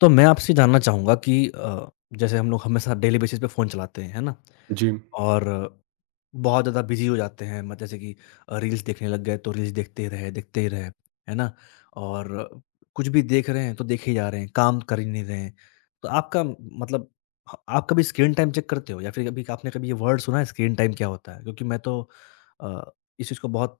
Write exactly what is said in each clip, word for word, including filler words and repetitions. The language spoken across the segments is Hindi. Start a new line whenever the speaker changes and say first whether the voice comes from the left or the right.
left: तो मैं आपसे जानना चाहूँगा कि अ, जैसे हम लोग हमेशा डेली बेसिस पे फ़ोन चलाते हैं, है ना?
right: जी,
left: और बहुत ज़्यादा बिज़ी हो जाते हैं म जैसे कि अ, रील्स देखने लग गए तो रील्स देखते ही रहे, देखते ही रहे, है ना? और कुछ भी देख रहे हैं तो देखे ही जा रहे हैं, काम कर ही नहीं रहे हैं। तो आपका मतलब ह आप कभी स्क्रीन टाइम चेक करते हो या फिर कभी आपने कभी ये वर्ड सुना है स्क्रीन टाइम क्या होता है? क्योंकि मैं तो अ, इस चीज़ को बहुत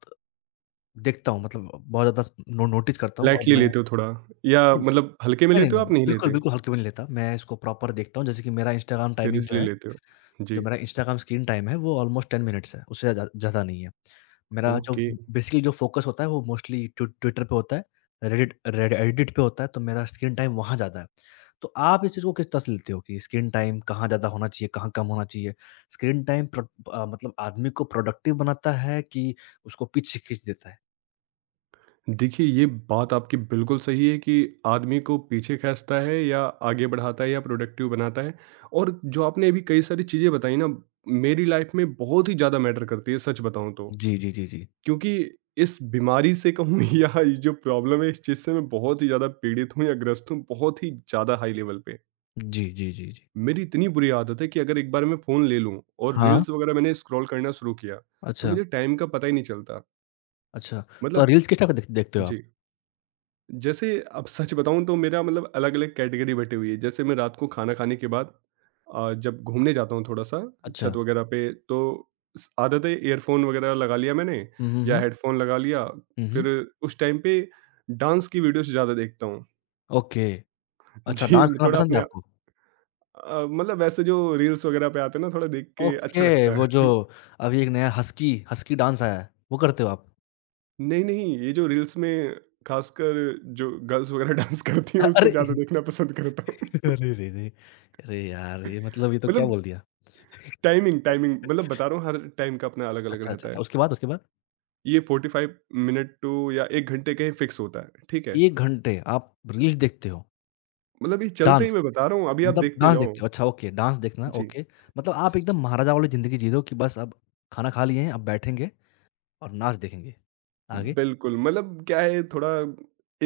left: देखता हूँ मतलब बहुत ज़्यादा नो नोटिस करता हूँ और
right: लाइटली
left: मैं
right: लेते हो थोड़ा या मतलब हल्के में
left: नहीं, नहीं,
right: लेते हो
left: नहीं।
right: आप
left: नहीं,
right: नहीं
left: बिल्कुल,
right: लेते?
left: बिल्कुल हल्के में नहीं लेता। मैं इसको प्रॉपर देखता हूँ जैसे कि मेरा इंस्टाग्राम टाइमिंग जो
right: सीरियसली
left: है,
right: लेते हो? जी,
left: जो मेरा इंस्टाग्राम स्क्रीन टाइम है वो ऑलमोस्ट टेन मिनट्स है, उससे ज़्यादा ज़्यादा नहीं है। मेरा जो
right: ओके।
left: बेसिकली जो फ़ोकस होता है वो मोस्टली ट्वि ट्विटर पे होता है, रेडिट रेड एडिट पे होता है तो मेरा स्क्रीन टाइम वहाँ ज़्यादा है। तो आप इस चीज़ को किस तरह से लेते हो कि स्क्रीन टाइम कहाँ ज़्यादा होना चाहिए, कहाँ कम होना चाहिए? स्क्रीन टाइम प्र अ, मतलब आदमी को प्रोडक्टिव बनाता है कि उसको पीछे खींच देता है?
right: देखिए, ये बात आपकी बिल्कुल सही है कि आदमी को पीछे खींचता है या आगे बढ़ाता है या प्रोडक्टिव बनाता है और जो आपने अभी कई सारी चीज़ें बताई ना, मेरी लाइफ में बहुत ही ज़्यादा मैटर करती है, सच बताऊँ तो।
left: जी, जी, जी, जी।
right: क्योंकि इस बीमारी से कहूँ या ये जो प्रॉब्लम है, इस चीज़ से मैं बहुत ही ज़्यादा पीड़ित हूँ या ग्रस्त हूँ, बहुत ही ज़्यादा हाई लेवल पे।
left: जी, जी, जी, जी।
right: मेरी इतनी बुरी आदत है कि अगर एक बार मैं फ़ोन ले लूँ और
left: हाँ,
right: रील्स वगैरह मैंने स्क्रॉल करना शुरू किया, तो
left: अच्छा।
right: मुझे टाइम का पता ही नहीं चलता।
left: अच्छा, तो
right: मतलब
left: रील्स किस टाइप का देख देखते हो आप?
right: जी, जैसे अब सच बताऊँ तो मेरा मतलब अलग-अलग कैटेगरी बटी हुई है। जैसे मैं रात को खाना खाने के बाद अ, जब घूमने जाता हूँ थोड़ा-सा छत
left: अच्छा।
right: वगैरह पे, तो स आदत है ईयरफ़ोन वगैरह लगा लिया मैंने
left: हुँ, हुँ,
right: या
left: हुँ।
right: हेडफ़ोन लगा लिया,
left: हुँ,
right: फिर
left: हुँ।
right: उस टाइम पे डांस की वीडियोज़ ज़्यादा देखता हूँ।
left: ओके। अच्छा डांस
right: जी,
left: करना
right: थोड़ा
left: पसंद है
right: अपने
left: आपको?
right: अ, मतलब वैसे जो रील्स वगैरह पे आते हैं ना, थोड़ा देख के अच्छा
left: ओके,
right: लगता
left: वो जो
right: है।
left: अभी एक नया हस्की हस्की डांस आया है, वो करते हो आप?
right: नहीं, नहीं, ये जो रील्स में खासकर जो गर्ल्स वगैरह डांस करती
left: अ,
right: हैं उससे
left: अरे!
right: ज़्यादा देखना पसंद करता हूँ।
left: अरे रे रे! अरे यार, ये मतलब ये तो क्या
right: मतलब
left: बोल दिया।
right: टाइमिंग टाइमिंग मतलब बता रहा हूँ हर टाइम का अपना अलग-अलग
left: अच्छा, अच्छा,
right: रहता
left: अच्छा,
right: है।
left: उसके बाद उसके बाद?
right: ये पैंतालीस मिनट टू या एक घंटे का ही फिक्स होता है, ठीक है?
left: एक घंटे आप रील्स देखते हो,
right: मतलब ये चलते ही
left: डांस
right: मैं बता रहा हूँ, अभी आप
left: मतलब
right: देखते
left: डांस
right: जाओ।
left: देखते हो। अच्छा ओके, डांस देखना
right: जी।
left: ओके। मतलब आप एकदम महाराजा वाली ज़िंदगी जी रहे हो कि बस अब खाना खा लिए हैं, अब बैठेंगे और नाच देखेंगे। आगे?
right: बिल्कुल, मतलब क्या है थोड़ा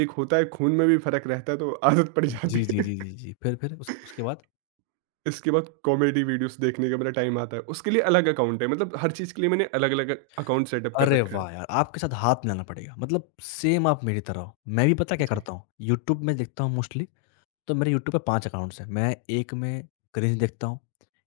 right: एक होता है खून में भी फ़र्क रहता है तो आदत पड़ जाती
left: जी, जी,
right: है।
left: जी, जी, जी। फिर फिर उसके उसके बाद?
right: इसके बाद कॉमेडी वीडियोस देखने का मेरा टाइम आता है। उसके लिए अलग अकाउंट है मतलब हर चीज़ के लिए मैंने अलग-अलग अकाउंट सेटअप कर
left: अरे
right: रखा है।
left: वाह यार! आपके साथ हाथ मिलाना पड़ेगा। मतलब सेम आप मेरी तरह हो। मैं भी पता है क्या
right: जी।
left: करता हूँ? यूट्यूब में देखता हूँ मोस्टली तो मेरे यूट्यूब पे पाँच अकाउंट्स हैं। मैं एक में क्रिंज देखता हूँ,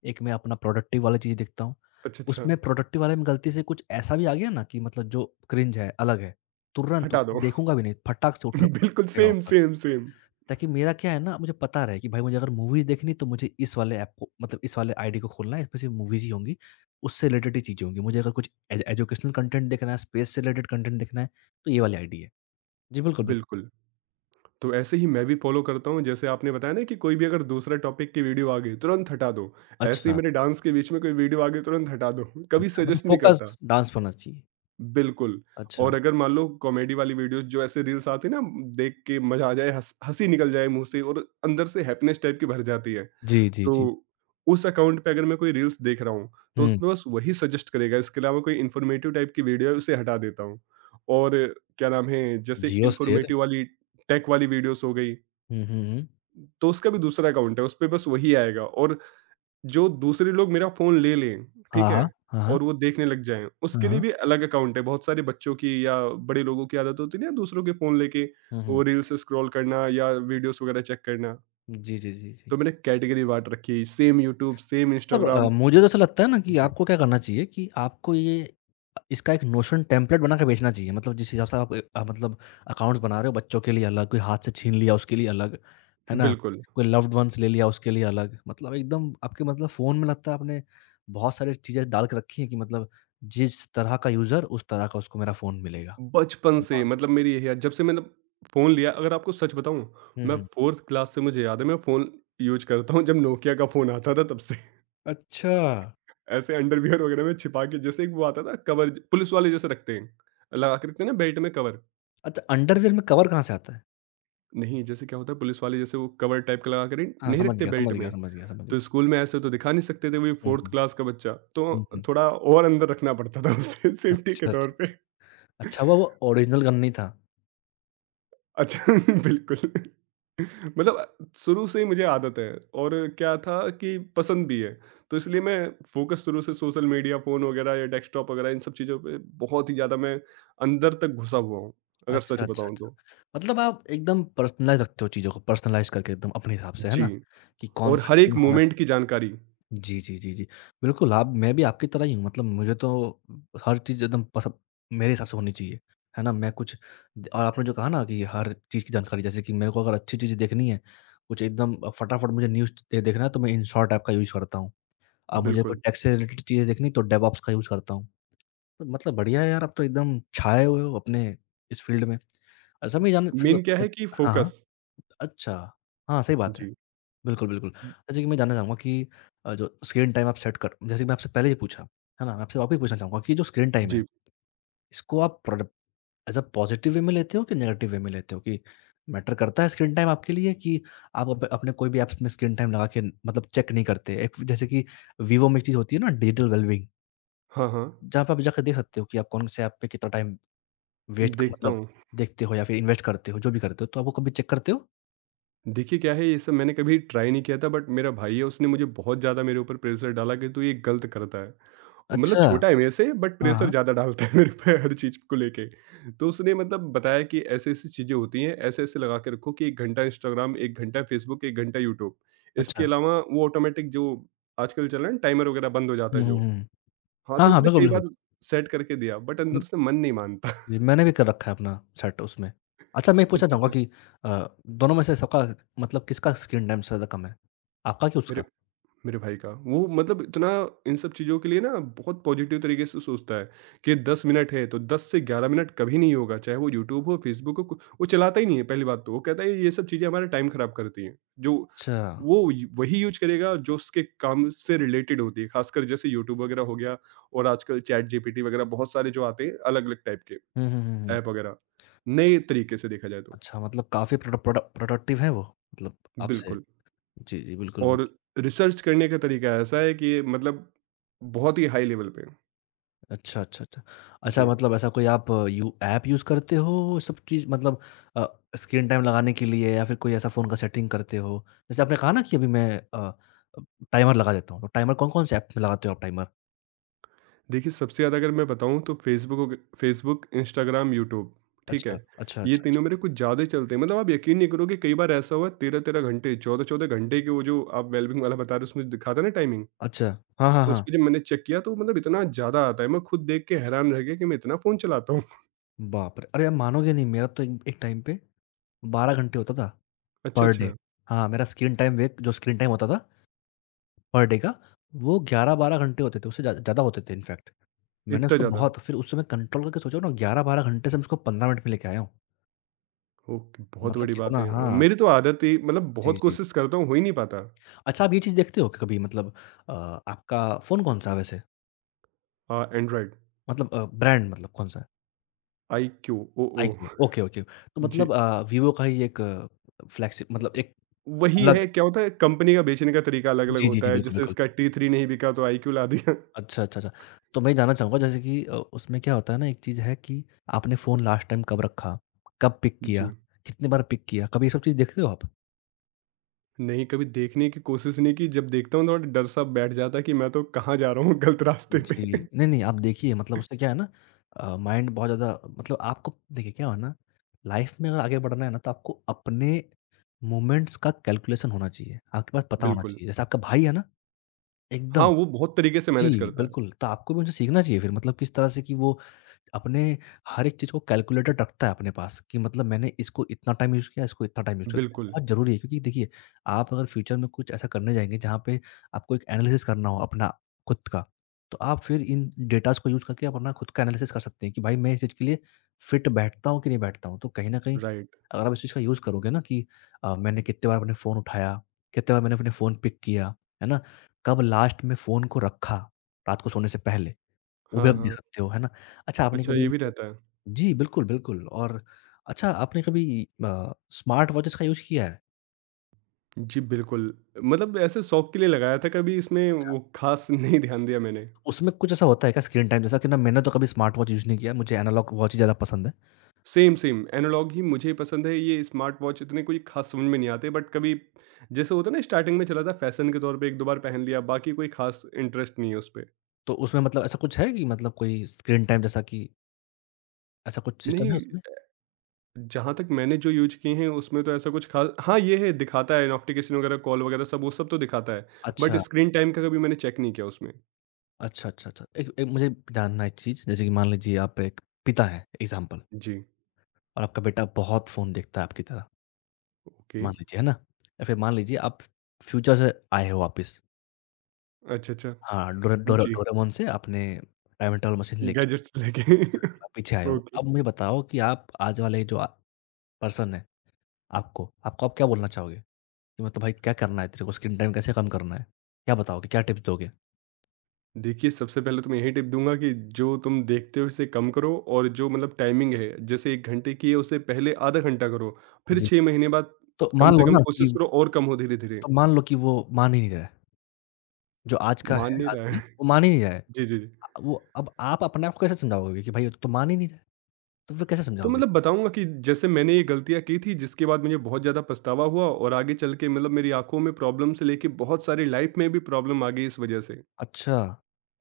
left: एक में अपना प्रोडक्टिव वाली चीज़ें देखता हूँ।
right: अच्छा, अच्छा।
left: उसमें प्रोडक्टिव वाले में गलती से कुछ ऐसा भी आ गया ना कि मतलब जो क्रिंज है, अलग है, तुरंत
right: हटा
left: उसको
right: दो।
left: देखूँगा भी नहीं, फटाक से उठ उठ
right: बिल्कुल
left: उठेगा
right: सेम,
left: ऊपर।
right: Same, same.
left: ताकि मेरा क्या है ना मुझे पता रहे कि भाई मुझे अगर मूवीज़ देखनी है तो मुझे इस वाले ऐप को मतलब इस वाले आईडी को खोलना है, इसमें सिर्फ़ मूवीज़ ही होंगी, उससे रिलेटेड ही चीज़ें होंगी। मुझे अगर कुछ एज एजुकेशनल कंटेंट देखना है, स्पेस से रिलेटेड कंटेंट देखना है, तो ये वाली आईडी है। जी, बिल्कुल, बिल्कुल।
right: बिल्कुल। तो ऐसे ही मैं भी फ़ॉलो करता हूँ जैसे आपने बताया ना कि कोई भी अगर दूसरा टॉपिक की वीडियो आ गई तुरंत हटा दो। ऐसे ही
left: अच्छा,
right: मेरे डांस के बीच में कोई वीडियो आ गई तुरंत हटा दो। कभी
left: अच्छा मतलब
right: सजेस्ट नहीं करता।
left: फोकस डांस पे होना चाहिए।
right: बिल्कुल।
left: अच्छा।
right: और अगर मान लो कॉमेडी वाली वीडियोज़ जो ऐसे रील्स आती है ना देख के मज़ा आ जाए हँस हँसी निकल जाए मुँह से और अंदर से हैप्पीनेस टाइप की भर जाती है।
left: जी, जी,
right: तो
left: जी।
right: उस अकाउंट पे अगर मैं कोई रील्स देख रहा हूँ, तो
left: हुँ,
right: उसमें बस वही सजेस्ट करेगा, इसके अलावा कोई इन्फॉर्मेटिव टाइप की वीडियो है उसे हटा देता हूँ। और क्या नाम है, जैसे
left: जिओ स्थिर।
right: इन्फॉर्मेटिव वाली टेक वाली वीडियोज़ हो गई,
left: हुँ, हुँ, हुँ।
right: तो उसका भी दूसरा अकाउंट है, उसपे बस वही आएगा और जो दूसरे लोग मेरा फ़ोन ले लें,
left: हाँ,
right: ठीक
left: हाँ।
right: है?
left: हाँ, हाँ।
right: और वो देखने लग जाएँ,
left: हाँ,
right: उसके लिए
left: हाँ।
right: भी अलग अकाउंट है। बहुत सारे बच्चों की या बड़े लोगों की आदत होती है ना दूसरों के फ़ोन लेके
left: हुँ, हुँ।
right: वो रील्स स्क्रॉल करना या वीडियोज़ वगैरह चेक करना।
left: जी, जी, जी, जी।
right: तो मैंने कैटेगरी बाँट रखी है, सेम यूट्यूब, सेम
left: मतलब अ,
right: इंस्टाग्राम।
left: मुझे तो ऐसा लगता है ना कि
right: जी,
left: आपको क्या करना चाहिए कि आपको ये इसका एक नोशन टेम्पलेट बना के बेचना चाहिए। मतलब जिस हिसाब से आप अ, मतलब अकाउंट्स बना रहे हो बच्चों के लिए अलग, कोई हाथ से छीन लिया उसके लिए अलग, है ना?
right: बिल्कुल।
left: कोई लव्ड वन्स ले लिया उसके लिए अलग। मतलब एकदम आपके मतलब फ़ोन में लगता है आपने बहुत सारी चीज़ें डाल के रखी हैं कि मतलब जिस तरह का यूज़र उस तरह का उसको मेरा फ़ोन मिलेगा।
right: बचपन से
left: वाह!
right: मतलब मेरी यही आद जब से मैंने फ़ोन लिया अगर आपको सच बताऊँ,
left: हुँ,
right: मैं
left: हुँ।
right: चौथी क्लास से मुझे याद है मैं फ़ोन यूज़ करता हूँ, जब नोकिया का फ़ोन आता था तब से।
left: अच्छा।
right: ऐसे अंडरवियर वगैरह में छिपा के जैसे एक वो आता था कवर ज पुलिस वाले जैसे रखते हैं, लगा के रखते हैं ना बेल्ट में कवर।
left: अच्छा अंडरवियर में कवर कहाँ से आता है?
right: नहीं, जैसे क्या होता है पुलिस वाले जैसे वो कवर टाइप का लगा के नहीं
left: हाँ,
right: नहीं
left: समझ
right: रखते
left: गया,
right: बेल्ट
left: समझ गया,
right: में,
left: समझ गया, समझ गया।
right: तो स्कूल में ऐसे तो दिखा नहीं सकते थे वही
left: हुँ,
right: चौथी
left: हुँ।
right: क्लास का बच्चा,
left: हुँ,
right: तो
left: हुँ।
right: थोड़ा और अंदर रखना पड़ता था उसे सेफ्टी के
left: अच्छा, अच्छा,
right: तौर पे।
left: अच्छा। अच्छा, वो वो ओरिजिनल गन नहीं था।
right: अच्छा बिल्कुल। मतलब शुरू से ही मुझे आदत है और क्या था कि पसंद भी है। तो इसलिए मैं फ़ोकस शुरू से सोशल मीडिया, फ़ोन वगैरह या डेस्कटॉप वगैरह इन सब चीज़ों पे बहुत ही ज़्यादा मैं अंदर तक घुसा हुआ हूँ, अगर
left: अच्छा,
right: सच
left: अच्छा,
right: बताऊँ
left: अच्छा।
right: तो।
left: मतलब आप एकदम पर्सनलाइज़ रखते हो चीज़ों को, पर्सनलाइज़ करके एकदम अपने हिसाब से, है
right: जी,
left: ना? कि
right: और
left: कौन-सा
right: हर एक
left: कितना होना
right: मोमेंट की
left: चाहिए।
right: जानकारी।
left: जी, जी, जी, जी। बिल्कुल, आप मैं भी आपकी तरह ही हूँ, मतलब मुझे तो हर चीज़ एकदम पसंद मेरे हिसाब से होनी चाहिए, है ना? मैं कुछ और आपने जो कहा ना कि हर चीज़ की जानकारी, जैसे कि मेरे को अगर अच्छी चीज़ें देखनी है, कुछ एकदम फटाफट मुझे न्यूज़ दे देखना है, तो मैं इनशॉट ऐप का यूज़ करता हूँ। अब मुझे कोई
right: बिल्कुल।
left: टेक से रिलेटेड चीज़ें देखनी, तो डेवऑप्स का यूज़ करता हूँ। तो मतलब बढ़िया है यार, आप तो एकदम छाए हुए हो अपने इस फ़ील्ड में। ऐसा मैं ये जानना फिर तो
right: मेन क्या है कि
left: हाँ, हाँ।
right: फ़ोकस।
left: अच्छा, हाँ, सही बात है।
right: जी,
left: बिल्कुल, बिल्कुल। जैसे कि मैं जानना चाहूँगा कि अ, जो स्क्रीन टाइम आप सेट कर जैसे कि मैं आपसे पहले ही पूछा, है ना? मैं आपसे वापस पूछना चाहूँगा कि जो स्क्रीन टाइम है,
right: जी।
left: इसको आप product as a positive way में लेते हो कि नेगेटिव वे में लेते हो? कि मैटर करता है स्क्रीन टाइम आपके लिए कि आप अप अपने कोई भी ऐप्स में स्क्रीन टाइम लगा के न- मतलब चेक नहीं करते? एक जैसे कि वीवो में एक चीज़ होती है ना डिजिटल वेल-बीइंग,
right: हाँ, हाँ,
left: जहाँ पे आप जाकर देख सकते हो कि आप कौन-से ऐप पे कितना टाइम वेट क
right: देखता
left: मतलब
right: हूँ।
left: देखते हो या फिर इन्वेस्ट करते हो, जो भी करते हो, तो आप वो कभी चेक करते हो?
right: देखिए क्या है ये सब मैंने कभी ट्राई नहीं किया था बट मेरा भाई है उसने मुझे बहुत ज़्यादा मेरे ऊपर प्रेशर डाला कि तू ये गलत करता है। मतलब
left: अच्छा,
right: छोटा है मेरे से बट
left: हाँ,
right: प्रेशर
left: हाँ,
right: ज़्यादा डालता है मेरे पे हर चीज़ को लेके। तो उसने मतलब बताया कि ऐसी-ऐसी चीज़ें होती हैं, ऐसे-ऐसे लगा के रखो कि एक घंटा इंस्टाग्राम, एक घंटा फ़ेसबुक, एक घंटा यूट्यूब। इसके
left: अच्छा।
right: अलावा वो ऑटोमैटिक जो आजकल चल रहा है ना टाइमर वगैरह बंद हो जाता
left: हुँ,
right: है
left: हुँ,
right: जो।
left: हुँ।
right: हाँ,
left: हाँ,
right: तो
left: हाँ,
right: उसने
left: बिल्कुल,
right: कई
left: बिल्कुल।
right: बार सेट करके दिया बट
left: हुँ,
right: अंदर से मन नहीं मानता।
left: जी, मैंने भी कर रखा है अपना सेट उसमें। अच्छा मैं ये पूछना
right: अच्छा,
left: चाहूँगा
right: अच्छा।
left: कि अ, दोनों में से सबका मतलब किसका स्क्रीन टाइम सबसे ज़्यादा कम है? आपका कि उसका?
right: मेरे मेरे भाई का वो मतलब इतना इन सब चीज़ों के लिए ना बहुत पॉजिटिव तरीके से सोचता है कि दस मिनट है तो दस से ग्यारह मिनट कभी नहीं होगा चाहे वो यूट्यूब हो फेसबुक हो कु- वो चलाता ही नहीं है पहली बात तो वो कहता है ये सब चीज़ें हमारा टाइम खराब करती हैं जो
left: अच्छा।
right: वो यू- वही यूज करेगा जो उसके काम से रिलेटेड होती है खासकर जैसे यूट्यूब वगैरह हो गया और आजकल चैट जी पी टी वगैरह बहुत सारे जो आते हैं अलग अलग टाइप के
left: हुँ, हुँ, हुँ, हुँ।
right: ऐप वगैरह नए तरीके से देखा जाए तो
left: अच्छा मतलब काफ़ी प्रोड प्रोड प्रोडक्टिव हैं वो मतलब आपसे?
right: बिल्कुल
left: जी, जी, बिल्कुल,
right: और
left: बिल्कुल।
right: रिसर्च करने का तरीका ऐसा है कि मतलब बहुत ही हाई लेवल पे।
left: अच्छा, अच्छा, अच्छा। अच्छा
right: जी।
left: मतलब ऐसा कोई आप यू ऐप यूज़ करते हो सब चीज़ मतलब अ, स्क्रीन टाइम लगाने के लिए या फिर कोई ऐसा फ़ोन का सेटिंग करते हो? जैसे आपने कहा ना कि अभी मैं अ, टाइमर लगा देता हूँ, तो टाइमर कौन-कौन से ऐप में लगाते हो आप टाइमर?
right: देखिए, सबसे ज़्यादा अगर मैं बताऊँ तो फ़ेसबुक हो ग फ़ेसबुक, इंस्टाग्राम, यूट्यूब, ठीक
left: अच्छा,
right: है?
left: अच्छा, अच्छा,
right: ये
left: अच्छा।
right: तीनों मेरे कुछ ज़्यादा ही चलते हैं। मतलब आप यकीन नहीं करोगे कई बार ऐसा हुआ तेरह-तेरह घंटे, चौदह-चौदह घंटे के वो जो आप वेलबींग वाला बता रहे हो उसमें दिखा था ना टाइमिंग,
left: अच्छा, हाँ, हाँ, हाँ।
right: उसपे जब मैंने चेक किया तो मतलब इतना ज़्यादा आता है, मैं खुद देख के हैरान रह गया कि मैं इतना फ़ोन चलाता हूँ।
left: बाप रे! अरे आप मानोगे नहीं मेरा तो एक एक टाइम पे बारह घंटे होता था
right: अच्छा,
left: पर डे।
right: अच्छा,
left: हाँ, मेरा स्क्रीन टाइम वे जो स्क्रीन टाइम होता था पर डे का वो ग्यारह बारह घंटे होते थे, उससे ज़्या ज़्यादा होते थे इनफैक्ट। मैंने
right: इतना
left: उसको
right: ज़्यादा?
left: बहुत फिर उस समय कंट्रोल करके सोचो ना ग्यारह बारह घंटे से मैं उसको पंद्रह मिनट में लेके आया हूँ।
right: ओके, बहुत
left: मतलब
right: बड़ी
left: कितना
right: बात है। अ,
left: हाँ,
right: मेरी तो आदत ही मतलब
left: जी,
right: बहुत
left: जी।
right: कोशिश करता हूँ, हो ही नहीं पाता।
left: अच्छा आप ये चीज़ देखते हो कि कभी मतलब अ, आपका फ़ोन कौन-सा है वैसे?
right: हाँ, एंड्रॉइड,
left: मतलब अ, ब्रांड मतलब कौन-सा है?
right: IQOO, oh!
left: IQOO
right: oh!
left: Okay, okay. तो
right: जी।
left: मतलब अ, वीवो का ही एक फ्लैगशिप मतलब एक
right: वही
left: अलग
right: है, क्या होता है कंपनी का बेचने का तरीका अलग-अलग
left: जी, जी,
right: होता
left: जी।
right: है,
left: बिल्कुल,
right: जैसे
left: बिल्कुल।
right: इसका टी थ्री नहीं बिका तो आईक्यू ला दिया।
left: अच्छा, अच्छा, अच्छा। तो मैं ये जानना चाहूँगा जैसे कि अ, उसमें क्या होता है ना एक चीज़ है कि आपने फ़ोन लास्ट टाइम कब रखा? कब पिक किया?
right: जी,
left: कितनी बार पिक किया? कभी ये सब चीज़ देखते हो आप?
right: नहीं कभी देखने की कोशिश नहीं की, जब देखता हूँ थोड़ा डर-सा बैठ जाता है कि मैं तो कहाँ जा रहा हूँ गलत रास्ते पे।
left: जी। नहीं, नहीं आप देखिए मतलब उससे क्या है ना अ, माइंड बहुत ज़्यादा मतलब आपको देखिए क्या होना लाइफ़ में अगर आगे बढ़ना है ना तो आपको अपने मोमेंट्स का कैलकुलेशन होना चाहिए। आपके पास पता होना
right: बिल्कुल,
left: चाहिए। जैसे आपका भाई है ना
right: हाँ,
left: एकदम
right: वो बहुत तरीके से मैनेज
left: जी,
right: करता है।
left: बिल्कुल। तो आपको भी उनसे सीखना चाहिए फिर मतलब किस तरह से कि वो अपने हर एक चीज़ को कैलकुलेटेड रखता है अपने पास कि मतलब मैंने इसको इतना टाइम यूज़ किया, इसको इतना टाइम यूज़ किया।
right: बिल्कुल,
left: बहुत ज़रूरी है क्योंकि देखिए, आप अगर फ्यूचर में कुछ ऐसा करने जाएँगे जहाँ पे आपको एक एनालिसिस करना हो अपना खुद का, तो आप फिर इन डेटाज़ को यूज़ करके आप अपना खुद का एनालिसिस कर सकते हैं कि भाई मैं इस चीज़ के लिए फिट बैठता हूँ कि नहीं बैठता हूँ। तो कहीं न कहीं
right: राइट,
left: अगर आप इस चीज़ का यूज़ करोगे ना कि अ, मैंने कितने बार अपने फ़ोन उठाया, कितने बार मैंने अपने फ़ोन पिक किया, है ना? कब लास्ट में फ़ोन को रखा, रात को सोने से पहले। वो भी
right: हाँ,
left: आप दे
right: हाँ।
left: सकते हो, है ना? अच्छा आपने
right: अच्छा
left: कभी
right: ये भी रहता है।
left: जी, बिल्कुल, बिल्कुल और अच्छा आपने कभी अ, स्मार्ट वॉचेस का यूज़ किया है?
right: जी, बिल्कुल, मतलब ऐसे शौक के लिए लगाया था, कभी इसमें
left: अच्छा,
right: वो ख़ास नहीं ध्यान दिया मैंने।
left: उसमें कुछ ऐसा होता है क्या स्क्रीन टाइम जैसा कि ना मैंने तो कभी स्मार्ट वॉच यूज़ नहीं किया, मुझे एनालॉग वॉच ही ज़्यादा पसंद है।
right: सेम, सेम एनालॉग ही मुझे पसंद है, ये स्मार्टवॉच इतने कोई ख़ास समझ में नहीं आते बट कभी जैसे होता है ना स्टार्टिंग में चला था फ़ैशन के तौर पे एक-दो बार पहन लिया, बाकी कोई ख़ास इंटरेस्ट नहीं है उस पे।
left: तो उसमें मतलब ऐसा कुछ है कि मतलब कोई स्क्रीन टाइम जैसा कि ऐसा कुछ सिस्टम है
right: नहीं,
left: उसमें?
right: जहाँ तक मैंने जो यूज़ किए हैं उसमें तो ऐसा कुछ ख़ास हाँ, ये है दिखाता है नोटिफ़िकेशन वगैरह, कॉल वगैरह सब वो सब तो दिखाता है, बट
left: अच्छा,
right: स्क्रीन टाइम का कभी मैंने चेक नहीं किया उसमें।
left: अच्छा, अच्छा, अच्छा। एक एक मुझे जानना है एक चीज़, जैसे कि मान लीजिए आप एक पिता हैं एग्ज़ाम्पल
right: जी,
left: और आपका बेटा बहुत फ़ोन देखता है आपकी तरह,
right: ओके।
left: मान लीजिए, है ना? या फिर मान लीजिए आप फ्यूचर से आए हो वापिस
right: अच्छा, अच्छा।
left: हाँ, डोरे डोरे
right: जी,
left: डोरेमोन से आपने टाइम ट्रैवल मशीन लेके
right: गैजेट्स लेके
left: बिल्कुल आप पीछे आए हो।
right: ओके।
left: अब मुझे बताओ कि आप आज वाले जो अ, पर्सन है आपको, आपको आप क्या बोलना चाहोगे? कि मतलब भाई क्या करना है तेरे को स्क्रीन टाइम कैसे कम करना है? क्या बताओगे? क्या टिप्स दोगे?
right: देखिए, सबसे पहले तो मैं यही टिप दूँगा कि जो तुम देखते हो इसे कम करो और जो मतलब टाइमिंग है, जैसे एक घंटे की है उसे पहले आधा घंटा करो, फिर
left: जी।
right: छह महीने बाद
left: तो
right: कम
left: मान
right: से
left: लो
right: कम
left: ना
right: कोशिश
left: कि
right: करो और कम हो धीरे-धीरे।
left: तो मान लो कि वो मान ही नहीं रहा है। जो आज का
right: मान
left: है
right: नहीं रहा
left: आदमी
right: है।
left: वो मान ही नहीं रहा है।
right: जी, जी, जी।
left: अ, वो अब आप अपने आप को कैसे समझाओगे कि भाई तू तो मान ही नहीं रहा है, तो फिर कैसे
right: तो
left: समझाओगे?
right: मतलब बताऊँगा कि जैसे मैंने ये गलतियाँ की थी जिसके बाद मुझे बहुत ज़्यादा पछतावा हुआ और आगे चल के मतलब मेरी आँखों में प्रॉब्लम से लेके बहुत सारी लाइफ़ में भी प्रॉब्लम आ गई इस वजह से।
left: अच्छा,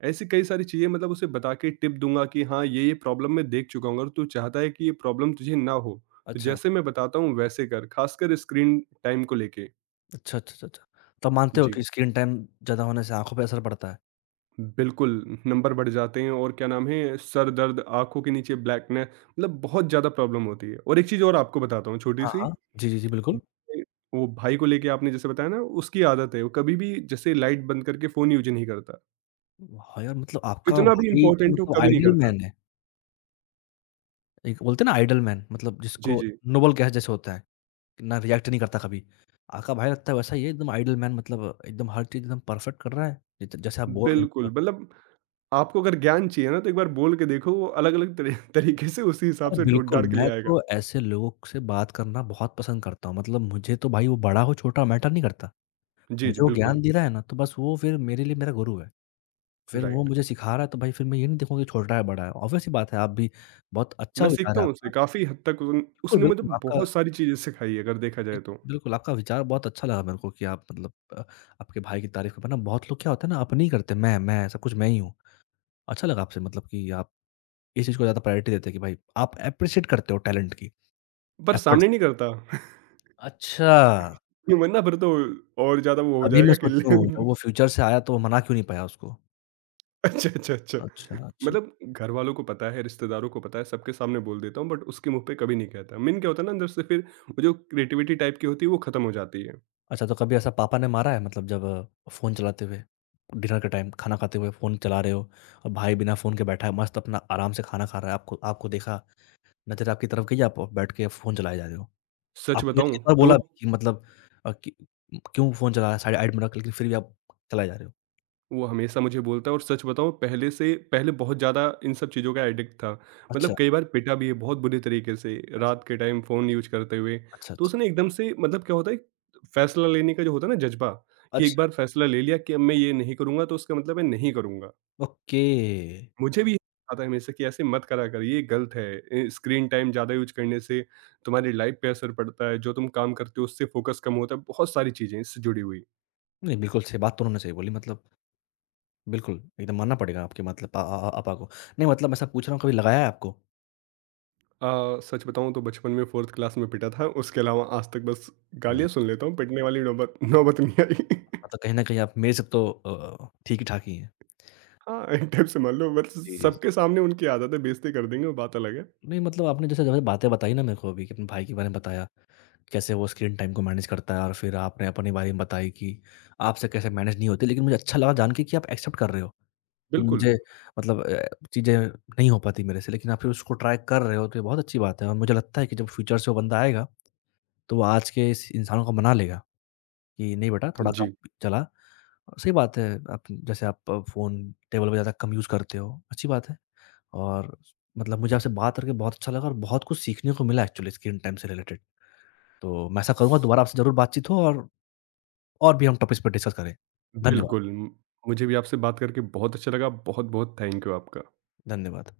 right: ऐसी कई सारी चीज़ें मतलब उसे बता के टिप दूँगा कि हाँ, ये-ये प्रॉब्लम मैं देख चुका हूँ, अगर तू चाहता है कि ये प्रॉब्लम तुझे ना हो, तो
left: अच्छा,
right: जैसे मैं बताता हूँ वैसे कर, ख़ासकर स्क्रीन टाइम को लेके।
left: अच्छा, अच्छा, अच्छा, अच्छा। तो मानते हो कि
right: जी।
left: स्क्रीन टाइम ज़्यादा होने से आँखों पे असर पड़ता है?
right: बिल्कुल, नंबर बढ़ जाते हैं और क्या नाम है, सर दर्द, आँखों के नीचे ब्लैकनेस मतलब बहुत ज़्यादा प्रॉब्लम होती है। और एक चीज़ और आपको बताता हूँ
left: हाँ,
right: छोटी-सी,
left: हाँ। जी, जी, जी, बिल्कुल।
right: वो भाई को लेके आपने जैसे बताया ना, उसकी आदत है, वो कभी भी जैसे लाइट बंद करके फ़ोन यूज़ ही नहीं करता।
left: हाँ, यार मतलब आपका
right: कितना भी
left: भाई तो
right: इम्पोर्टेंट हो,
left: मतलब
right: कभी नहीं
left: आइडियल
right: करता।
left: मैन है। एक बोलते हैं ना आइडियल मैन मतलब
right: जी,
left: जिसको
right: जी।
left: नोबल गैस जैसे होता है, ना रिएक्ट नहीं करता कभी। आपका भाई लगता है वैसा ही है एकदम आइडियल मैन मतलब एकदम हर चीज़ एकदम परफेक्ट कर रहा है। ज जैसे आप बोल रहे हैं।
right: बिल्कुल, मतलब आपको अगर ज्ञान चाहिए ना तो एक बार बोल के देखो वो अलग-अलग तरी तरीके से उसी हिसाब
left: अरे
right: से
left: बिल्कुल,
right: ढूँढ-ढाँड़ के ले
left: मैं
right: आएगा।
left: तो ऐसे लोगों से बात करना बहुत पसंद करता हूँ। मतलब मुझे तो भाई वो बड़ा हो छोटा मैटर नहीं करता।
right: जी, जी,
left: मुझे वो
right: बिल्कुल,
left: ज्ञान दे रहा है ना तो बस वो फिर मेरे लिए मेरा गुरु है। फिर वो
right: राइट।
left: मुझे सिखा रहा है तो भाई फिर मैं ये नहीं देखूँगा कि छोटा है, बड़ा है। ऑब्वियस सी बात है आप भी बहुत अच्छा
right: मैं
left: विचार
right: सीखता
left: है
right: हूँ उससे
left: आपका।
right: काफ़ी हद तक उन
left: बिल्कुल,
right: उसने मुझे
left: बिल्कुल, आपका
right: बहुत सारी चीज़ें सिखाई है अगर देखा
left: बिल
right: जाए तो,
left: बिल्कुल, आपका विचार बहुत अच्छा लगा मेरे को कि आप मतलब अ, आपके भाई की तारीफ़ कर पाना बहुत लोग क्या होता है ना अपनी करते हैं, मैं मैं सब कुछ मैं ही हूँ। अच्छा लगा आपसे मतलब कि आप इस चीज़ को ज़्यादा प्रायोरिटी देते हैं कि भाई आप एप्रिशिएट करते हो टैलेंट की,
right: पर
left: एफर्ट्स
right: सामने
left: की।
right: नहीं करता
left: अच्छा!
right: ये वरना फिर तो और ज़्यादा वो हो
left: अभी मैं
right: जाएगा कि
left: सोचूँ
right: ले
left: जब वो फ्यूचर से आया तो वो मना क्यों नहीं पाया उसको?
right: अच्छा, अच्छा, अच्छा।
left: अच्छा, अच्छा।
right: मतलब घरवालों को पता है, रिश्तेदारों को पता है, सबके सामने बोल देता हूँ बट उसके मुँह पे कभी नहीं कहता। मेन क्या होता है ना अंदर से फिर वो जो क्रिएटिविटी टाइप की होती है वो खत्म हो जाती है।
left: अच्छा तो कभी ऐसा पापा ने मारा है मतलब जब अ, फ़ोन चलाते हुए, डिनर के टाइम खाना खाते हुए फ़ोन चला रहे हो और भाई बिना फ़ोन के बैठा है मस्त अपना आराम से खाना खा रहा है, आपको आपको देखा नज़र आपकी तरफ गई, आप बैठ के फ़ोन चलाए जा रहे हो।
right: सच
left: आपको ये
right: बताऊँ
left: इतना
right: तो
left: बोला भी कि मतलब अ, कि क्यों फ़ोन चला रहा है? साइड आइड में रख लेकिन फिर भी आप चलाए जा रहे हो।
right: वो हमेशा मुझे बोलता है और सच बताऊँ पहले से पहले बहुत ज़्यादा इन सब चीज़ों का एडिक्ट था।
left: अच्छा,
right: मतलब कई बार पिटा भी है बहुत बुरी तरीके से
left: अच्छा,
right: रात के
left: अच्छा,
right: टाइम फ़ोन यूज़ करते हुए।
left: अच्छा,
right: तो
left: अच्छा,
right: उसने एकदम से मतलब क्या होता है फ़ैसला लेने का जो होता है ना जज़्बा कि एक
left: अच्छा,
right: बार फ़ैसला ले लिया कि अब मैं ये नहीं करूँगा तो उसका मतलब है नहीं करूँगा।
left: ओके।
right: मुझे भी आता है हमेशा कि ऐसे मत करा कर ये गलत है। ए, स्क्रीन टाइम ज़्यादा यूज़ करने से तुम्हारी लाइफ़ पे असर पड़ता है, जो तुम काम करते हो उससे फ़ोकस कम होता है, बहुत सारी चीज़ें इससे जुड़ी हुई।
left: नहीं, बिल्कुल सही बात तो उन्होंने सही बोली मतलब बिल्कुल, एकदम मानना पड़ेगा आपके मतलब पा अ, अ, पापा को। नहीं मतलब मैं ऐसा पूछ रहा हूँ कभी लगाया है आपको?
right: अ, सच बताऊँ तो बचपन में चौथी क्लास में पिटा था, उसके अलावा आज तक बस
left: वाह,
right: गालियाँ सुन लेता हूँ, पिटने वाली नौबत नौबत नहीं आई।
left: मतलब कहीं न कहीं आप मेरे से तो अ, ठीक ही ठाक ही हैं।
right: हाँ, एक टाइप से मान लो बस
left: जी, जी, जी।
right: सबके सामने उनकी आदत है, बेइज़्ज़ती कर देंगे वो बात अलग है।
left: नहीं मतलब आपने जैसे जैसे बातें बताई ना मेरे को अभी कि अपने भाई के बारे में बताया कैसे वो स्क्रीन टाइम को मैनेज करता है और फिर आपने अपने बारे में बताई कि आपसे कैसे मैनेज नहीं होती। लेकिन मुझे अच्छा लगा जान के कि आप एक्सेप्ट कर रहे हो कि
right: बिल्कुल,
left: मुझे मतलब अ, चीज़ें नहीं हो पाती मेरे से लेकिन आप फिर उसको ट्राई कर रहे हो तो ये बहुत अच्छी बात है। और मुझे लगता है कि जब फ्यूचर से वो बंदा आएगा तो वो आज के इस इंसानों को मना लेगा कि नहीं बेटा थोड़ा कम
right: जी,
left: चला। और सही बात है आप जैसे आप फ़ोन टेबल पे ज़्यादा कम यूज़ करते हो, अच्छी बात है। और मतलब मुझे आपसे बात करके बहुत अच्छा लगा और बहुत कुछ सीखने को मिला एक्चुअली स्क्रीन टाइम से रिलेटेड। तो मैं ऐसा करूँगा दोबारा आपसे ज़रूर बातचीत हो और और भी हम टॉपिक्स पर डिस्कस करें। धन्यवाद,
right: बिल्कुल। मुझे भी आपसे बात करके बहुत अच्छा लगा, बहुत-बहुत थैंक यू आपका।
left: धन्यवाद।